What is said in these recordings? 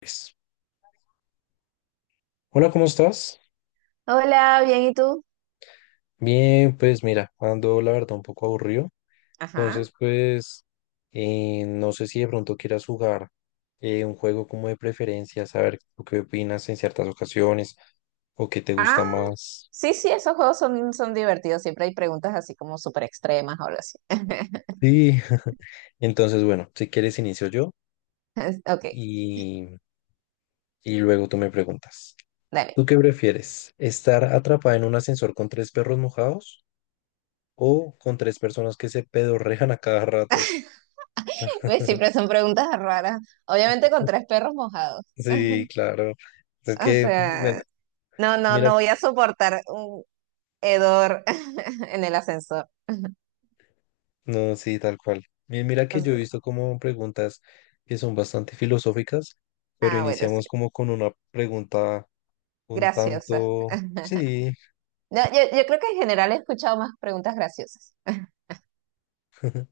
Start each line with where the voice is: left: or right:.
left: Pues, hola, ¿cómo estás?
right: Hola, bien, ¿y tú?
left: Bien, pues mira, ando la verdad un poco aburrido.
right: Ajá.
left: Entonces, pues, no sé si de pronto quieras jugar un juego como de preferencia, saber tú qué opinas en ciertas ocasiones o qué te
right: Ah,
left: gusta más.
right: sí, sí, esos juegos son divertidos. Siempre hay preguntas así como súper extremas o algo así.
left: Sí. Entonces, bueno, si quieres inicio yo
right: Ok,
left: y, y luego tú me preguntas.
right: dale.
left: ¿Tú qué prefieres? ¿Estar atrapada en un ascensor con tres perros mojados o con tres personas que se pedorrejan a cada rato?
right: Ve, siempre son preguntas raras. Obviamente con tres perros mojados.
left: Sí, claro. Es
right: O
left: que, mira,
right: sea, no,
left: mira,
right: no voy a soportar un hedor en el ascensor.
left: no, sí, tal cual. Mira
right: O
left: que yo he
right: sea,
left: visto como preguntas que son bastante filosóficas, pero
right: ah, bueno, sí.
left: iniciamos como con una pregunta un
right: Graciosa.
left: tanto, sí.
right: No, yo creo que en general he escuchado más preguntas graciosas.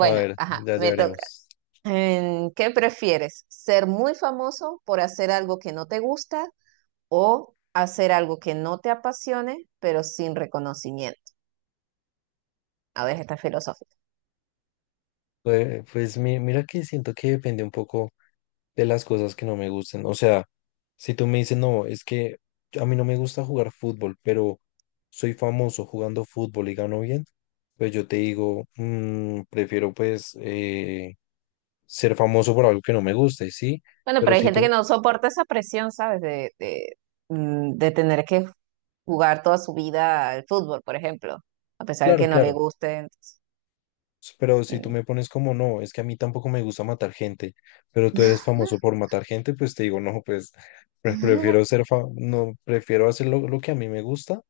left: A ver,
right: ajá,
left: ya, ya
right: me toca.
left: veremos.
right: ¿Qué prefieres? ¿Ser muy famoso por hacer algo que no te gusta, o hacer algo que no te apasione, pero sin reconocimiento? A ver, está filosófica.
left: Pues, mira que siento que depende un poco de las cosas que no me gustan. O sea, si tú me dices, no, es que a mí no me gusta jugar fútbol, pero soy famoso jugando fútbol y gano bien, pues yo te digo: prefiero pues ser famoso por algo que no me guste, ¿sí?".
right: Bueno,
left: Pero
right: pero hay
left: si
right: gente que
left: tú,
right: no soporta esa presión, ¿sabes? De tener que jugar toda su vida al fútbol, por ejemplo, a pesar de que
left: claro,
right: no le
left: claro,
right: guste. Entonces,
left: pero si tú
right: eh.
left: me pones como, no, es que a mí tampoco me gusta matar gente, pero tú eres famoso por matar gente, pues te digo, no, pues prefiero ser, no, prefiero hacer lo que a mí me gusta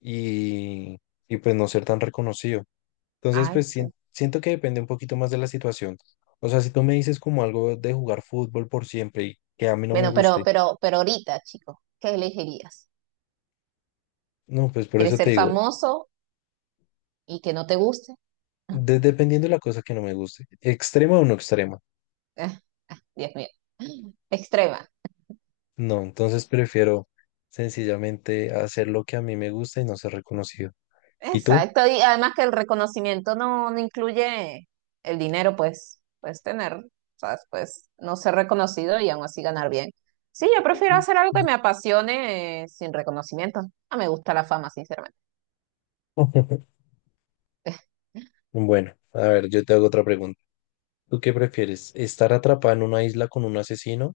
left: y, y pues no ser tan reconocido. Entonces,
right: Ay,
left: pues
right: sí.
left: siento que depende un poquito más de la situación. O sea, si tú me dices como algo de jugar fútbol por siempre y que a mí no me
right: Bueno, pero,
left: guste,
right: pero, pero ahorita, chico, ¿qué elegirías?
left: no, pues por
right: ¿Quieres
left: eso te
right: ser
left: digo,
right: famoso y que no te guste?
left: dependiendo de la cosa que no me guste, extrema o no extrema.
right: Dios mío, extrema.
left: No, entonces prefiero sencillamente hacer lo que a mí me gusta y no ser reconocido. ¿Y tú?
right: Exacto, y además que el reconocimiento no incluye el dinero, pues puedes tener, ¿sabes? Pues no ser reconocido y aún así ganar bien. Sí, yo prefiero
left: Mm.
right: hacer algo que me apasione sin reconocimiento. No me gusta la fama, sinceramente.
left: Bueno, a ver, yo te hago otra pregunta. ¿Tú qué prefieres? ¿Estar atrapada en una isla con un asesino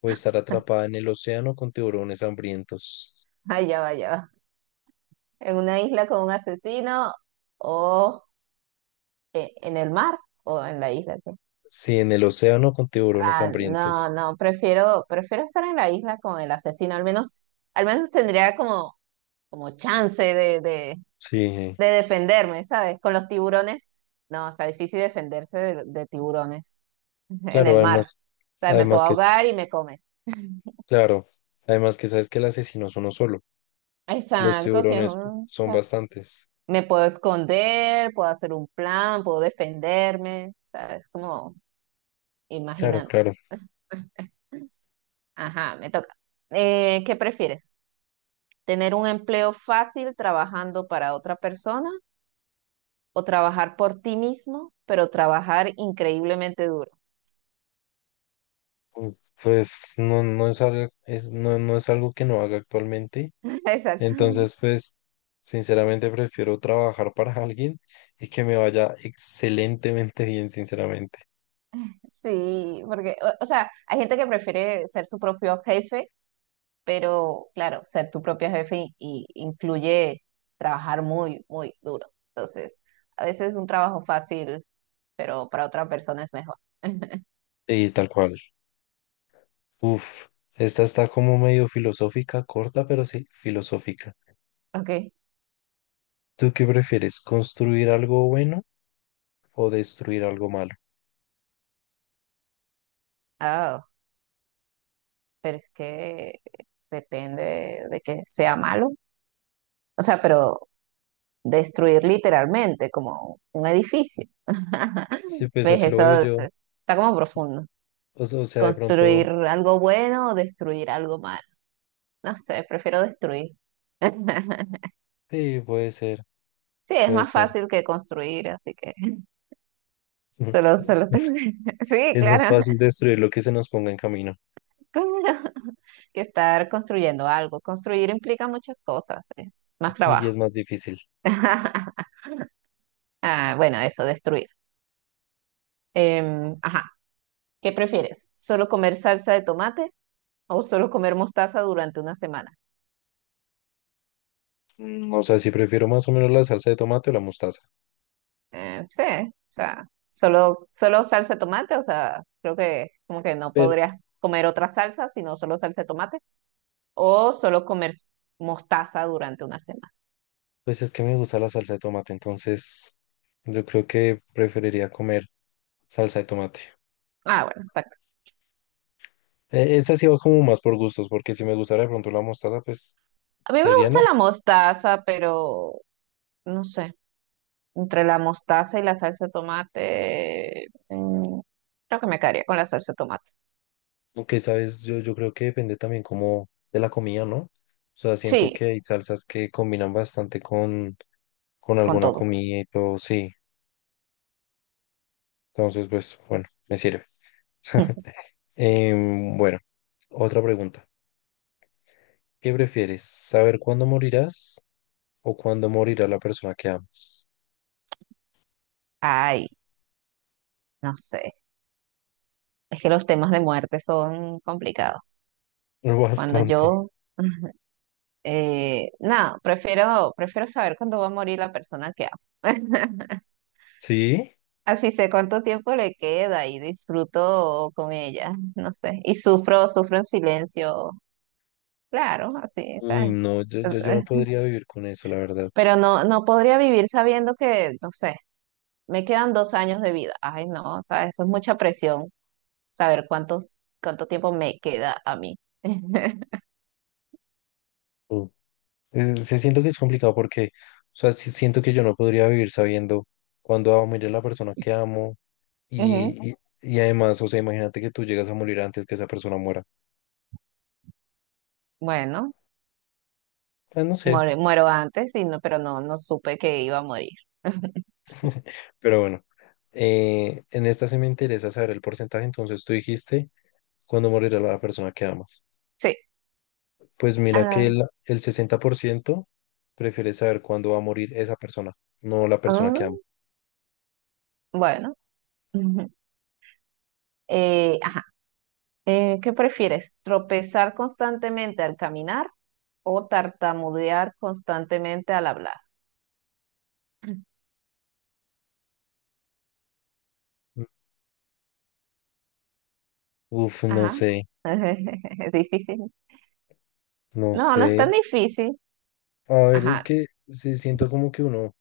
left: o estar atrapada en el océano con tiburones hambrientos?
right: Ay, ya va, ya va. En una isla con un asesino, o en el mar o en la isla. ¿Qué?
left: Sí, en el océano con tiburones
right: Ah, no,
left: hambrientos.
right: no, prefiero estar en la isla con el asesino. Al menos tendría como como chance
left: Sí,
right: de defenderme, ¿sabes? Con los tiburones, no, está difícil defenderse de tiburones en
left: claro,
right: el mar.
left: además,
right: O sea, me puedo
left: además que, es-
right: ahogar y me come.
left: claro, además que sabes que el asesino es uno solo. Los
right: Exacto, sí, es un-
left: tiburones
right: o
left: son
right: sea,
left: bastantes.
right: me puedo esconder, puedo hacer un plan, puedo defenderme, ¿sabes? Como
left: Claro,
right: imaginando.
left: claro.
right: Ajá, me toca. ¿Qué prefieres? ¿Tener un empleo fácil trabajando para otra persona o trabajar por ti mismo, pero trabajar increíblemente duro?
left: Uf, pues no, no es algo, no, no es algo que no haga actualmente.
right: Exacto.
left: Entonces, pues, sinceramente prefiero trabajar para alguien y que me vaya excelentemente bien, sinceramente.
right: Sí, porque, o sea, hay gente que prefiere ser su propio jefe, pero claro, ser tu propio jefe incluye trabajar muy duro. Entonces, a veces es un trabajo fácil, pero para otra persona es mejor.
left: Y tal cual. Uf, esta está como medio filosófica, corta, pero sí, filosófica.
right: Ok,
left: ¿Tú qué prefieres, construir algo bueno o destruir algo malo?
right: ah, pero es que depende de que sea malo. O sea, pero destruir literalmente como un edificio.
left: Sí, pues
right: ¿Ves?
left: así lo veo
right: Eso
left: yo.
right: es- está como profundo.
left: O sea, de
right: Construir
left: pronto,
right: algo bueno o destruir algo malo. No sé, prefiero destruir.
left: sí, puede ser,
right: Sí, es
left: puede
right: más
left: ser.
right: fácil que construir, así que solo, solo tengo- Sí,
left: Es más
right: claro,
left: fácil destruir lo que se nos ponga en camino
right: claro, que estar construyendo algo. Construir implica muchas cosas, es más
left: y
right: trabajo.
left: es más difícil.
right: Ah, bueno, eso, destruir. Ajá, ¿qué prefieres? ¿Solo comer salsa de tomate o solo comer mostaza durante una semana?
left: O sea, si prefiero más o menos la salsa de tomate o la mostaza.
right: Sí, o sea, solo salsa de tomate, o sea, creo que como que no
left: Pero,
right: podrías comer otra salsa, sino solo salsa de tomate. O solo comer mostaza durante una semana.
left: pues es que me gusta la salsa de tomate, entonces yo creo que preferiría comer salsa de tomate.
right: Ah, bueno, exacto.
left: Esa sí va como más por gustos, porque si me gustara de pronto la mostaza, pues
right: A mí
left: te
right: me
left: diría,
right: gusta
left: no.
right: la mostaza, pero no sé, entre la mostaza y la salsa de tomate, creo que me quedaría con la salsa de tomate.
left: Aunque, sabes, yo creo que depende también como de la comida, ¿no? O sea, siento
right: Sí,
left: que hay salsas que combinan bastante con
right: con
left: alguna
right: todo.
left: comida y todo, sí. Entonces, pues, bueno, me sirve. Bueno, otra pregunta. ¿Qué prefieres? ¿Saber cuándo morirás o cuándo morirá la persona que amas?
right: Ay, no sé. Es que los temas de muerte son complicados. Cuando
left: Bastante.
right: yo, nada, prefiero saber cuándo va a morir la persona que amo.
left: ¿Sí?
right: Así sé cuánto tiempo le queda y disfruto con ella, no sé. Y sufro, sufro en silencio, claro, así,
left: Uy,
right: ¿sabes?
left: no, yo, yo, yo no
right: Eh,
left: podría vivir con eso, la verdad.
right: pero no, no podría vivir sabiendo que, no sé, me quedan 2 años de vida. Ay, no, o sea, eso es mucha presión, saber cuántos, cuánto tiempo me queda a mí.
left: Mm. Se siento que es complicado porque, o sea, sí siento que yo no podría vivir sabiendo cuándo va a morir la persona que amo.
right: Ujú,
left: Y, y, y además, o sea, imagínate que tú llegas a morir antes que esa persona muera.
right: bueno,
left: Ah, no sé,
right: muero antes, y no, pero no, no supe que iba a morir.
left: pero bueno. En esta sí me interesa saber el porcentaje, entonces tú dijiste cuándo morirá la persona que amas.
right: Sí.
left: Pues mira
right: Ah,
left: que el 60% prefiere saber cuándo va a morir esa persona, no la persona que
right: ah,
left: ama.
right: bueno. Ujú. Ajá. ¿Qué prefieres? ¿Tropezar constantemente al caminar o tartamudear constantemente al hablar?
left: Mm. Uf, no
right: Ajá.
left: sé,
right: Es difícil.
left: no
right: No, no es tan
left: sé.
right: difícil.
left: A ver, es
right: Ajá,
left: que se siento como que uno,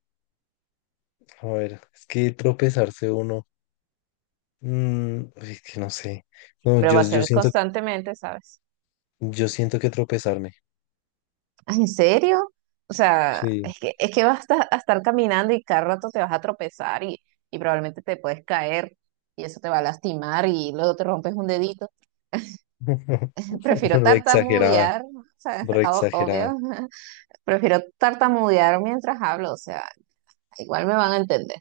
left: a ver, es que tropezarse uno, uy, es que no sé. No,
right: pero va a ser constantemente, ¿sabes?
left: Yo siento que tropezarme.
right: Ah, ¿en serio? O sea,
left: Sí.
right: es que vas a estar caminando y cada rato te vas a tropezar y probablemente te puedes caer y eso te va a lastimar y luego te rompes un dedito. Prefiero
left: Re exagerada,
right: tartamudear, o sea,
left: re
right: o-
left: exagerada.
right: obvio. Prefiero tartamudear mientras hablo, o sea, igual me van a entender.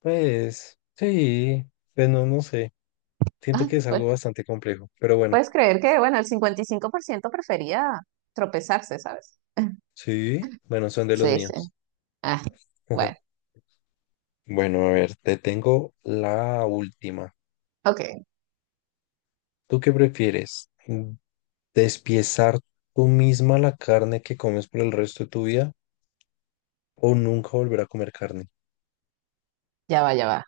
left: Pues, sí, pues no, no sé. Siento
right: Ay,
left: que es algo
right: pues,
left: bastante complejo, pero bueno,
right: puedes creer que, bueno, el 55% prefería tropezarse, ¿sabes?
left: sí, bueno, son de los
right: Sí, sí.
left: míos.
right: Ah, bueno,
left: Bueno, a ver, te tengo la última.
right: ok,
left: ¿Tú qué prefieres? ¿Despiezar tú misma la carne que comes por el resto de tu vida o nunca volver a comer carne?
right: ya va, ya va.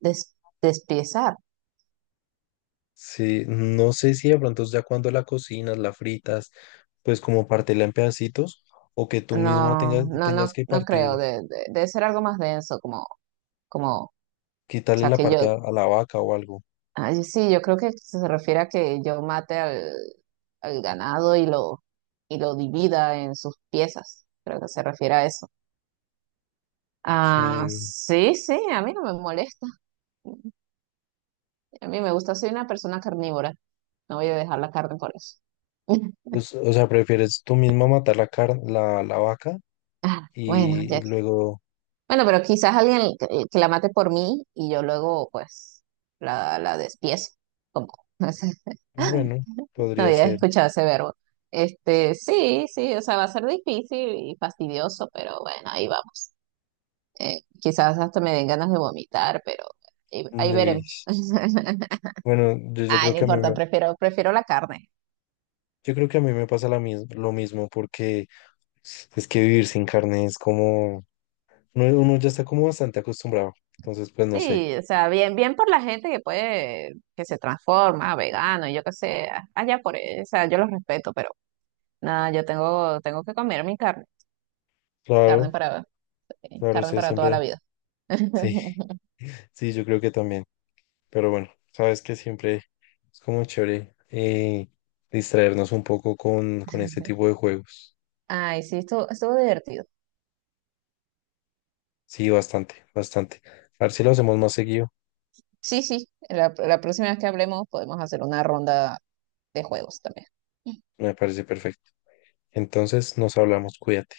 right: Des- despiezar.
left: Sí, no sé si de pronto ya cuando la cocinas, la fritas, pues como partirla en pedacitos o que tú misma
right: No,
left: tengas,
right: no, no,
left: tengas que
right: no creo.
left: partir,
right: De- debe ser algo más denso, como, como, o
left: quitarle
right: sea,
left: la
right: que
left: parte
right: yo,
left: a la vaca o algo.
right: ay, sí, yo creo que se refiere a que yo mate al, al ganado y lo divida en sus piezas. Creo que se refiere a eso. Ah,
left: Sí,
right: sí, sí, a mí no me molesta. A mí me gusta, soy una persona carnívora. No voy a dejar la carne por eso.
left: pues, o sea, prefieres tú misma matar la carne, la vaca
right: Ah, bueno,
left: y
right: ya.
left: luego,
right: Bueno, pero quizás alguien que la mate por mí y yo luego, pues, la despiezo. Como, no sé,
left: bueno,
right: no
left: podría
right: había
left: ser.
right: escuchado ese verbo. Este, sí, sí, o sea, va a ser difícil y fastidioso, pero bueno, ahí vamos. Quizás hasta me den ganas de vomitar, pero ahí, ahí
left: Uy,
right: veremos.
left: bueno,
right: Ay, no importa, prefiero la carne.
left: yo creo que a mí me pasa la lo mismo porque es que vivir sin carne es como, uno ya está como bastante acostumbrado, entonces pues no sé.
right: Sí, o sea, bien, bien por la gente que puede, que se transforma, vegano, y yo qué sé, a- allá por él, o sea, yo los respeto, pero nada, yo tengo, tengo que comer mi carne, carne
left: Claro.
right: para,
left: Claro,
right: carne
left: usted
right: para toda la
left: siempre,
right: vida.
left: sí, sí, yo creo que también. Pero bueno, sabes que siempre es como chévere distraernos un poco con este tipo de juegos.
right: Ay, sí, estuvo, estuvo divertido.
left: Sí, bastante, bastante. A ver si lo hacemos más seguido,
right: Sí, sí, la próxima vez que hablemos podemos hacer una ronda de juegos también.
left: me parece perfecto. Entonces, nos hablamos, cuídate.